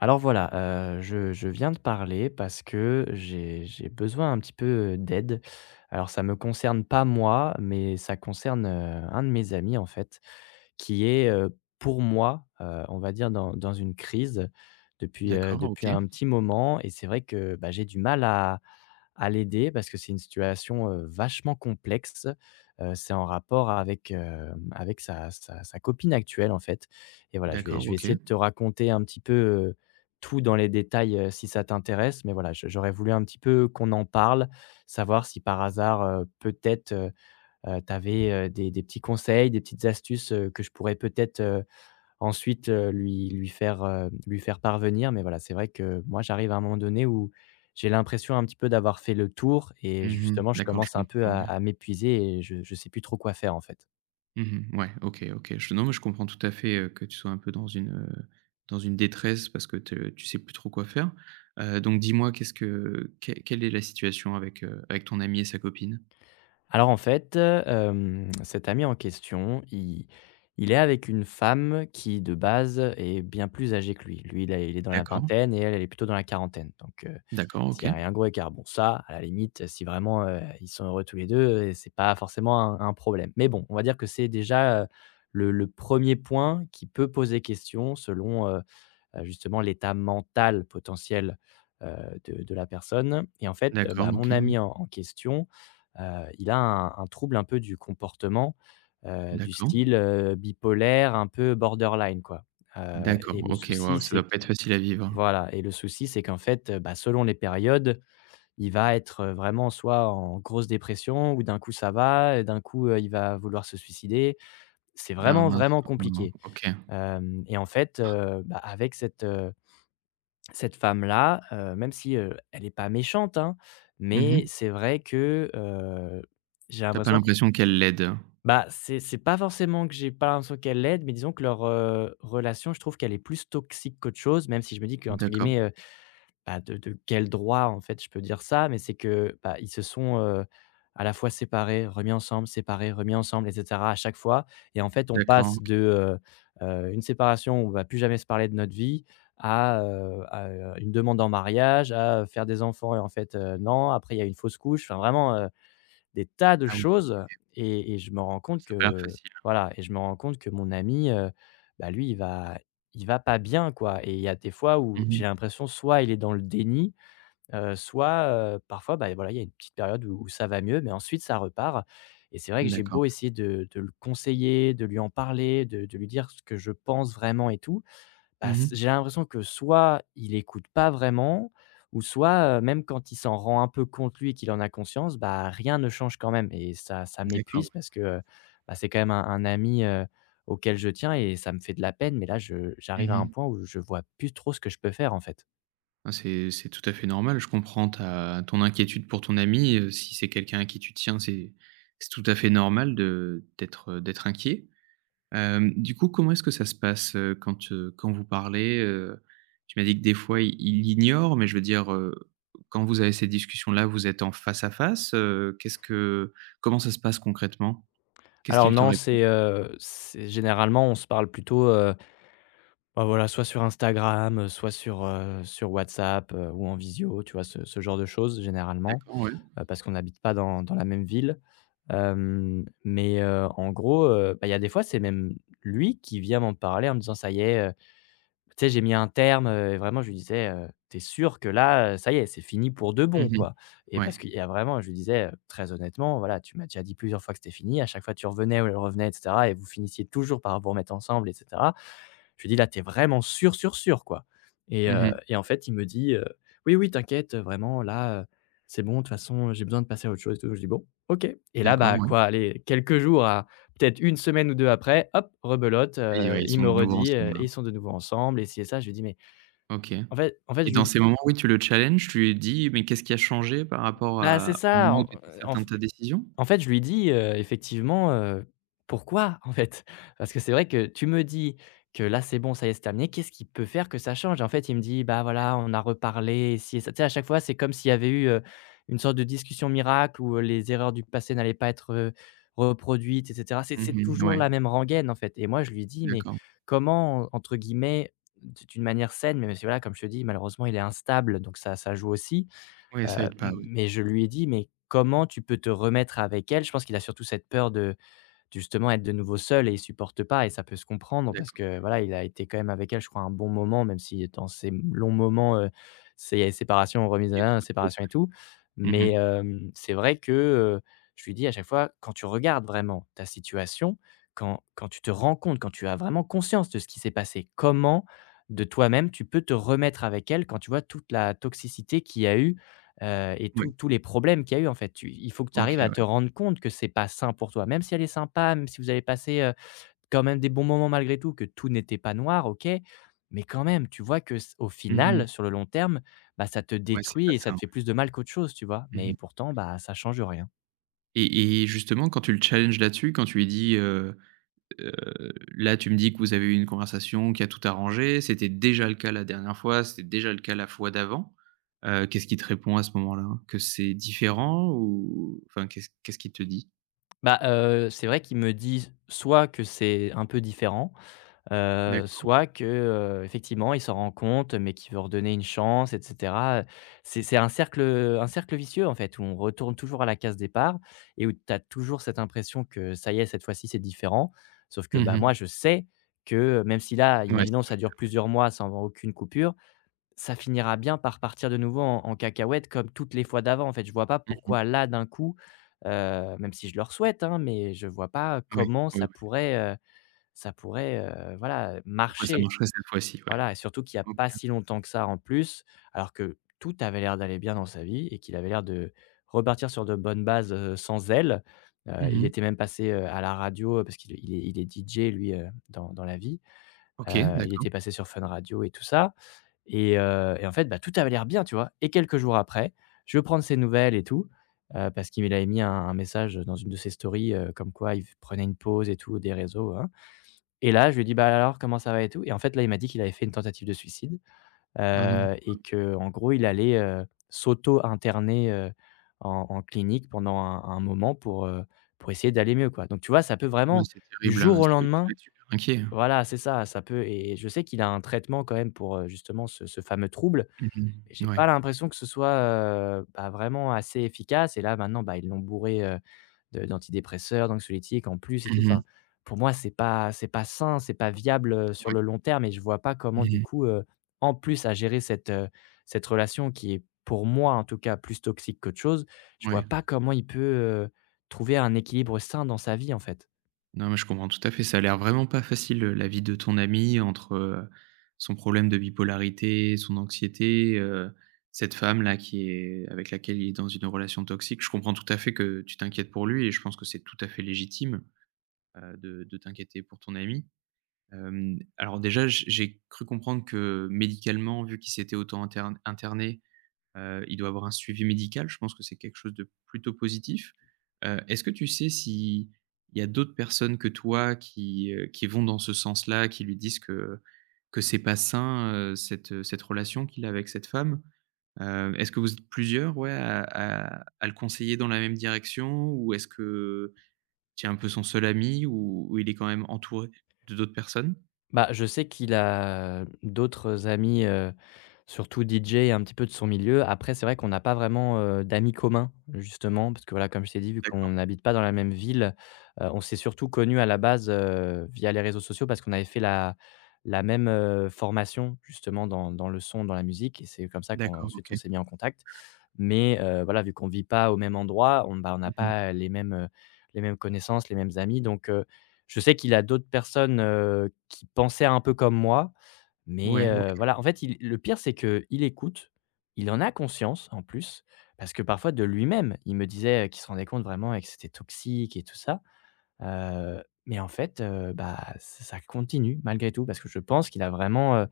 Alors voilà, je viens de parler parce que j'ai besoin un petit peu, d'aide. Alors ça me concerne pas moi, mais ça concerne, un de mes amis en fait, qui est, pour moi, on va dire dans une crise depuis, D'accord, depuis OK. un petit moment et c'est vrai que, bah, j'ai du mal à l'aider parce que c'est une situation, vachement complexe. C'est en rapport avec, avec sa copine actuelle en fait et voilà, je vais D'accord, je vais OK. essayer de te raconter un petit peu, tout dans les détails, si ça t'intéresse, mais voilà, je j'aurais voulu un petit peu qu'on en parle, savoir si par hasard, peut-être, tu avais, des petits conseils, des petites astuces, que je pourrais peut-être, ensuite, lui faire, lui faire parvenir. Mais voilà, c'est vrai que moi, j'arrive à un moment donné où j'ai l'impression un petit peu d'avoir fait le tour et Mmh, justement, je d'accord, je commence un peu comprends, ouais. à m'épuiser et je ne sais plus trop quoi faire, en fait. Mmh, ouais, OK, OK. Je Non, mais je comprends tout à fait, que tu sois un peu dans une détresse parce que te tu sais plus trop quoi faire. Donc dis-moi, qu'est-ce que quelle est la situation avec ton ami et sa copine? Alors en fait, cet ami en question, il est avec une femme qui, de base, est bien plus âgée que lui. Lui, il a il est dans la D'accord, vingtaine et elle, elle est plutôt dans la quarantaine. Donc d'accord, s'il y OK. a un gros écart, bon ça, à la limite, si vraiment, ils sont heureux tous les 2, et c'est pas forcément un problème. Mais bon, on va dire que c'est déjà, le 1 point qui peut poser question selon, justement l'état mental potentiel, de la personne et en fait, bah, D'accord, OK, mon oui. ami en question, heu, il a un trouble un peu du comportement, du D'accord. style, bipolaire, un peu borderline quoi, heu D'accord, et le OK, souci waouh, ça c'est doit pas que être facile à vivre. voilà et le souci c'est qu'en fait, bah, selon les périodes, il va être, vraiment soit en grosse dépression ou d'un coup ça va et d'un coup, il va vouloir se suicider. C'est Ah, vraiment, mince, vraiment mmh, compliqué. OK. Hem Et en fait, bah, avec cette, cette femme-là, même si, elle est pas méchante, hein, mais Mmh, c'est vrai que, j'ai t'as pas l'impression que l'impression qu'elle l'aide? bah, c'est pas forcément que j'ai pas l'impression qu'elle l'aide, mais disons que leur, relation, je trouve qu'elle est plus toxique qu'autre chose, même si je me dis que entre D'accord, guillemets, bah, de quel droit, en fait, je peux dire ça? Mais c'est que, bah, ils se sont, à la fois séparés, remis ensemble et cetera à chaque fois et en fait, on d'accord, passe OK. de, une séparation où on va plus jamais se parler de notre vie à, une demande en mariage, à, faire des enfants et en fait, non. Après, il y a une fausse couche. Enfin, vraiment, des tas de Ah oui, choses et je me rends compte ça a pas l'air que facile. voilà et je me rends compte que mon ami, bah, lui, il va pas bien, quoi et il y a des fois où Mmh, j'ai l'impression soit il est dans le déni, soit, parfois, bah, voilà, il y a une petite période où où ça va mieux mais ensuite ça repart et c'est vrai que j'ai d'accord. beau essayer de le conseiller, de lui en parler, de lui dire ce que je pense vraiment et tout, bah, Mmh s mh. j'ai l'impression que soit il écoute pas vraiment ou soit, même quand il s'en rend un peu compte lui et qu'il en a conscience, bah, rien ne change quand même et ça ça D'accord, m'épuise parce que, bah, c'est quand même un ami, auquel je tiens et ça me fait de la peine, mais là je ouais. j'arrive à Mmh un mh. point où je vois plus trop ce que je peux faire, en fait. Ah, c'est tout à fait normal. Je comprends ta ton inquiétude pour ton ami, si c'est quelqu'un à qui tu tiens, c'est tout à fait normal d'être inquiet. Du coup, comment est-ce que ça se passe, quand vous parlez? Tu m'as dit que des fois, il ignore, mais je veux dire, quand vous avez ces discussions-là, vous êtes en face à face? Qu'est-ce que Comment ça se passe concrètement? Qu'est-ce Alors qu'il te non, répond? C'est généralement on se parle plutôt, bah, voilà, soit sur Instagram, soit sur, sur WhatsApp, ou en visio, tu vois? Ce genre de choses généralement, D'accord, ouais. Parce qu'on n'habite pas dans la même ville. Mais en gros, bah, il y a des fois, c'est même lui qui vient m'en parler en me disant: «Ça y est, tu sais, j'ai mis un terme.» Et vraiment, je lui disais: tu sûr que là, ça y est, c'est fini pour de Mmh bon, mh. quoi?» Et Ouais. parce qu'il y a vraiment je lui disais, «Très honnêtement, voilà, tu m'as déjà dit plusieurs fois que c'était fini. À chaque fois, tu revenais ou elle revenait et cetera et vous finissiez toujours par vous remettre ensemble et cetera.» Je lui dis: «Là, t'es vraiment sûr, sûr, sûr, quoi.» Et Mmh mh. et en fait, il me dit, «Oui, oui, t'inquiète, vraiment là, c'est bon, de toute façon, j'ai besoin de passer à autre chose et tout.» Je dis: «Bon, OK.» Et là, D'accord, bah, ouais. quoi, allez, quelques jours à peut-être une semaine ou 2 après, hop, rebelote, Et ouais, ils il sont me de nouveau redit, ensemble, là. et ils sont de nouveau ensemble et ci et ça. Je lui dis: «Mais» OK. En fait, Et je lui dans dis ces moments, oui, tu le challenges, tu lui dis: «Mais qu'est-ce qui a changé par rapport bah, c'est à au ça, moment où tu étais en certain de ta décision?» En fait, je lui dis, effectivement, «Pourquoi, en fait?» Parce que c'est vrai que tu me dis que là, c'est bon, ça y est, c'est terminé. Qu'est-ce qui peut faire que ça change? Et en fait, il me dit: «Bah, voilà, on a reparlé, si.» Tu sais, à chaque fois, c'est comme s'il y avait eu, une sorte de discussion miracle où, les erreurs du passé n'allaient pas être, reproduites et cetera. C'est Mmh, toujours ouais, la même rengaine, en fait. Et moi, je lui dis: «Mais d'accord. comment, entre guillemets, d'une manière saine?» Mais voilà, comme je te dis, malheureusement, il est instable, donc ça ça joue aussi. Oui, ça aide pas, ouais, Mais je lui ai dit: «Mais comment tu peux te remettre avec elle?» Je pense qu'il a surtout cette peur de justement être de nouveau seul et il supporte pas et ça peut se comprendre parce d'accord. que voilà, il a été quand même avec elle, je crois, un bon moment, même si dans ces longs moments, c'est séparation, remise à Il y a l'un, beaucoup de pauses, séparation et tout. ouais. Mais Mmh, c'est vrai que, je lui dis à chaque fois: «Quand tu regardes vraiment ta situation, quand tu te rends compte, quand tu as vraiment conscience de ce qui s'est passé, comment de toi-même tu peux te remettre avec elle? Quand tu vois toute la toxicité qu'il y a eu et oui, tous les problèmes qu'il y a eu, en fait. Tu Il faut que tu arrives OK, à ouais. te rendre compte que c'est pas sain pour toi. Même si elle est sympa, même si vous avez passé, quand même des bons moments malgré tout, que tout n'était pas noir, OK, mais quand même, tu vois que c au Mmh, final, sur le long terme, bah, ça te ouais, c'est pas détruit et ça ça. te fait plus de mal qu'autre chose, tu vois? Ouais. Mais Mmh, pourtant, bah, ça change rien.» et justement, quand tu le challenges là-dessus, quand tu lui disheu: «Là, tu me dis que vous avez eu une conversation qui a tout arrangé, c'était déjà le cas la dernière fois, c'était déjà le cas la fois d'avant», qu'est-ce qu'il te répond à ce moment-là? Que c'est différent ou enfin, qu'est-ce qu'il te dit? Bah, c'est vrai qu'il me dit soit que c'est un peu différent. D'accord. Soit que, effectivement, il s'en rend compte, mais qu'il veut redonner une chance et cetera, c'est un cercle vicieux, en fait, où on retourne toujours à la case départ et où tu as toujours cette impression que ça y est, cette fois-ci, c'est différent. Sauf que, Mmh bah, moi, mh. je sais que, même si là, Ouais, imaginons, c'est pas ça le dure plusieurs mois sans avoir aucune coupure, ça finira bien par partir de nouveau en cacahuète comme toutes les fois d'avant, en fait. Je vois pas cas. Mmh mh. pourquoi là, d'un coup, même si je leur souhaite, hein, mais je vois pas Ouais, comment ouais, ouais. Ça pourrait, voilà, Pourquoi ça marcher. marcherait cette fois-ci, ouais. Voilà et surtout qu'il n'y a OK. pas si longtemps que ça en plus, alors que tout avait l'air d'aller bien dans sa vie et qu'il avait l'air de repartir sur de bonnes bases, sans elle. Mmh Il mh. était même passé, à la radio, parce qu' il est DJ lui, dans la vie. OK, Il d'accord. était passé sur Fun Radio et tout ça et en fait, bah, tout avait l'air bien, tu vois? Et quelques jours après, je veux prendre ses nouvelles et tout, parce qu'il avait mis un message dans une de ses stories, comme quoi il prenait une pause et tout des réseaux, hein. Et là, je lui ai dit: «Bah, alors, comment ça va et tout?» Et en fait, là, il m'a dit qu'il avait fait une tentative de suicide, Ah non, et heu, qu'en gros, il allait, s'auto-interner, en clinique pendant un moment pour essayer d'aller mieux, quoi. Donc tu vois, ça peut ouais, vraiment c'est du terrible, jour hein, au tu lendemain, dois être super inquiet, hein. voilà, c'est ça, ça peut. Et je sais qu'il a un traitement quand même pour, justement ce fameux trouble, Mmh mais mh. j'ai Ouais. pas l'impression que ce soit, bah, vraiment assez efficace. Et là maintenant, bah, ils l'ont bourré, de d'antidépresseurs, d'anxiolytiques en plus et tout. Mmh mh. Enfin, pour moi, c'est pas sain, c'est pas viable, sur Ouais. le long terme et je vois pas comment Mmh du mh. coup, en plus à gérer cette, cette relation qui est pour moi en tout cas plus toxique qu'autre chose, je vois Ouais. pas comment il peut, trouver un équilibre sain dans sa vie en fait. Non, mais je comprends tout à fait. Ça a l'air vraiment pas facile, la vie de ton ami entre, son problème de bipolarité, son anxiété, cette femme-là qui est avec laquelle il est dans une relation toxique. Je comprends tout à fait que tu t'inquiètes pour lui et je pense que c'est tout à fait légitime, de t'inquiéter pour ton ami. Alors déjà, j'ai cru comprendre que médicalement, vu qu'il s'était autant interne interné, il doit avoir un suivi médical. Je pense que c'est quelque chose de plutôt positif. Est-ce que tu sais s'il y a d'autres personnes que toi qui vont dans ce sens-là, qui lui disent que c'est pas sain, cette relation qu'il a avec cette femme? Est-ce que vous êtes plusieurs, ouais, à le conseiller dans la même direction ou est-ce que tu es un peu son seul ami ou il est quand même entouré de d'autres personnes? Bah, je sais qu'il a d'autres amis, surtout DJ et un petit peu de son milieu. Après, c'est vrai qu'on n'a pas vraiment, d'amis communs, justement, parce que, voilà, comme je t'ai dit, vu qu'on D'accord. n'habite pas dans la même ville, on s'est surtout connus à la base, via les réseaux sociaux parce qu'on avait fait la même, formation, justement, dans le son, dans la musique et c'est comme ça D'accord, qu'ensuite on OK. s'est mis en contact. Mais voilà, vu qu'on ne vit pas au même endroit, on, bah, on n'a Mmh mh. pas les mêmes, les mêmes connaissances, les mêmes amis. Donc je sais qu'il a d'autres personnes, qui pensaient un peu comme moi, mais Ouais, OK. Voilà. En fait, il le pire, c'est qu'il écoute, il en a conscience en plus, parce que parfois de lui-même, il me disait, qu'il se rendait compte vraiment et que c'était toxique et tout ça. Mais en fait, bah, ç ça continue malgré tout parce que je pense qu'il a vraiment,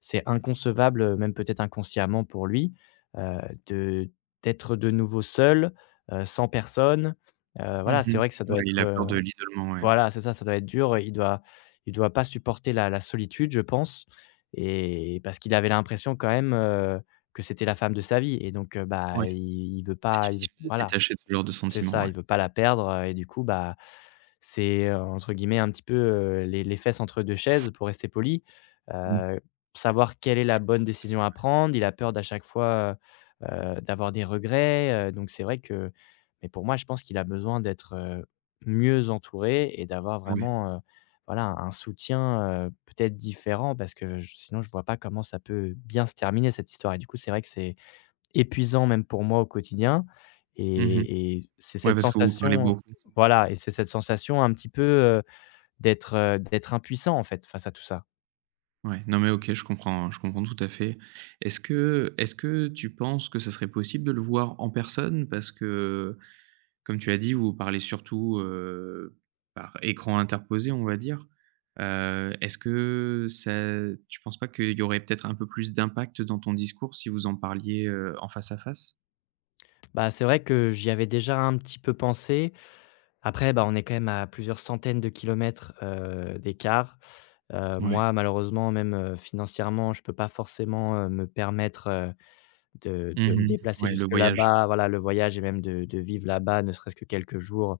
c'est inconcevable, même peut-être inconsciemment pour lui, heu, de d'être de nouveau seul, sans personne, Mmh voilà, c'est mh. vrai que ça doit Ouais, il être, a peur de l'isolement, ouais. voilà, c'est ça, ça doit être dur, il doit pas supporter la solitude, je pense, et parce qu'il avait l'impression quand même, que c'était la femme de sa vie et donc Ouais, bah, il veut c'est pas, il veut, difficile de se voilà. détacher de ce genre de C'est sentiment, ça, ouais. il veut pas la perdre, et du coup, bah, c'est, entre guillemets, un petit peu, les fesses entre 2 chaises pour rester poli. Mmh. Heu, Savoir quelle est la Je bonne comprends. décision à prendre. Il a peur d'à chaque fois, heu d'avoir des regrets, donc c'est vrai que mais pour moi, je pense qu'il a besoin d'être, mieux entouré et d'avoir Ouais. vraiment, voilà, un soutien, peut-être différent parce que j sinon je vois pas comment ça peut bien se terminer cette histoire et du coup, c'est vrai que c'est épuisant même pour moi au quotidien. Mmh mh. Et c'est Ouais, cette parce que vous vous parlez sensation beaucoup. voilà, et c'est cette sensation un petit peu, d'être, d'être impuissant en fait face à tout ça. Ouais. Non, mais OK, je comprends tout à fait. Est-ce que tu penses que ça serait possible de le voir en personne? Parce que Comme tu as dit, vous parlez surtout, par écran interposé, on va dire. Est-ce que ça Tu penses pas qu'il y aurait peut-être un peu plus d'impact dans ton discours si vous en parliez, en face à face? Bah, c'est vrai que j'y avais déjà un petit peu pensé. Après, bah, on est quand même à plusieurs centaines de kilomètres, d'écart. Oui. Moi malheureusement même, financièrement, je peux pas forcément, me permettre, de me Mmh, déplacer ouais, le jusque voyage. là-bas. Voilà, le voyage et même de vivre là-bas, ne serait-ce que quelques jours,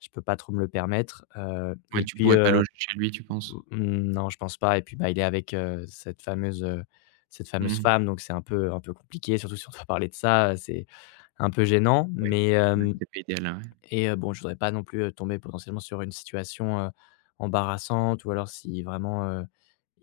je peux pas trop me le permettre. Ouais, Et tu puis, pourrais pas loger chez lui, tu penses? mmh, non, je pense pas. Et puis, bah, il est avec, cette fameuse Mmh. femme donc c'est un peu compliqué surtout si on doit parler de ça, c'est un peu gênant Ouais. mais Ouais, hem c'est pas idéal, hein, et bon, je voudrais pas non plus, tomber potentiellement sur une situation, embarrassante ou alors si vraiment,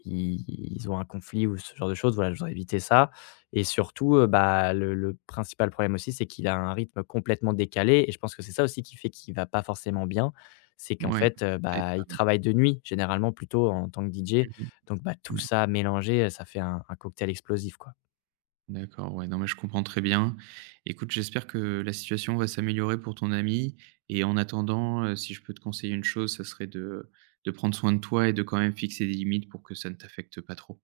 i ils ont un conflit ou ce genre de choses, voilà, je voudrais éviter ça et surtout, bah, le principal problème aussi, c'est qu'il a un rythme complètement décalé et je pense que c'est ça aussi qui fait qu'il va pas forcément bien. C'est ouais. qu'en Ouais, fait, ça aide bah, pas. il travaille de nuit généralement plutôt en tant que DJ, Mmh. donc bah, tout Ouais. ça mélangé, ça fait un cocktail explosif, quoi. D'accord, ouais, non, mais je comprends très bien. Écoute, j'espère que la situation va s'améliorer pour ton ami. Et en attendant, si je peux te conseiller une chose, ça serait de prendre soin de toi et de quand même fixer des limites pour que ça ne t'affecte pas trop.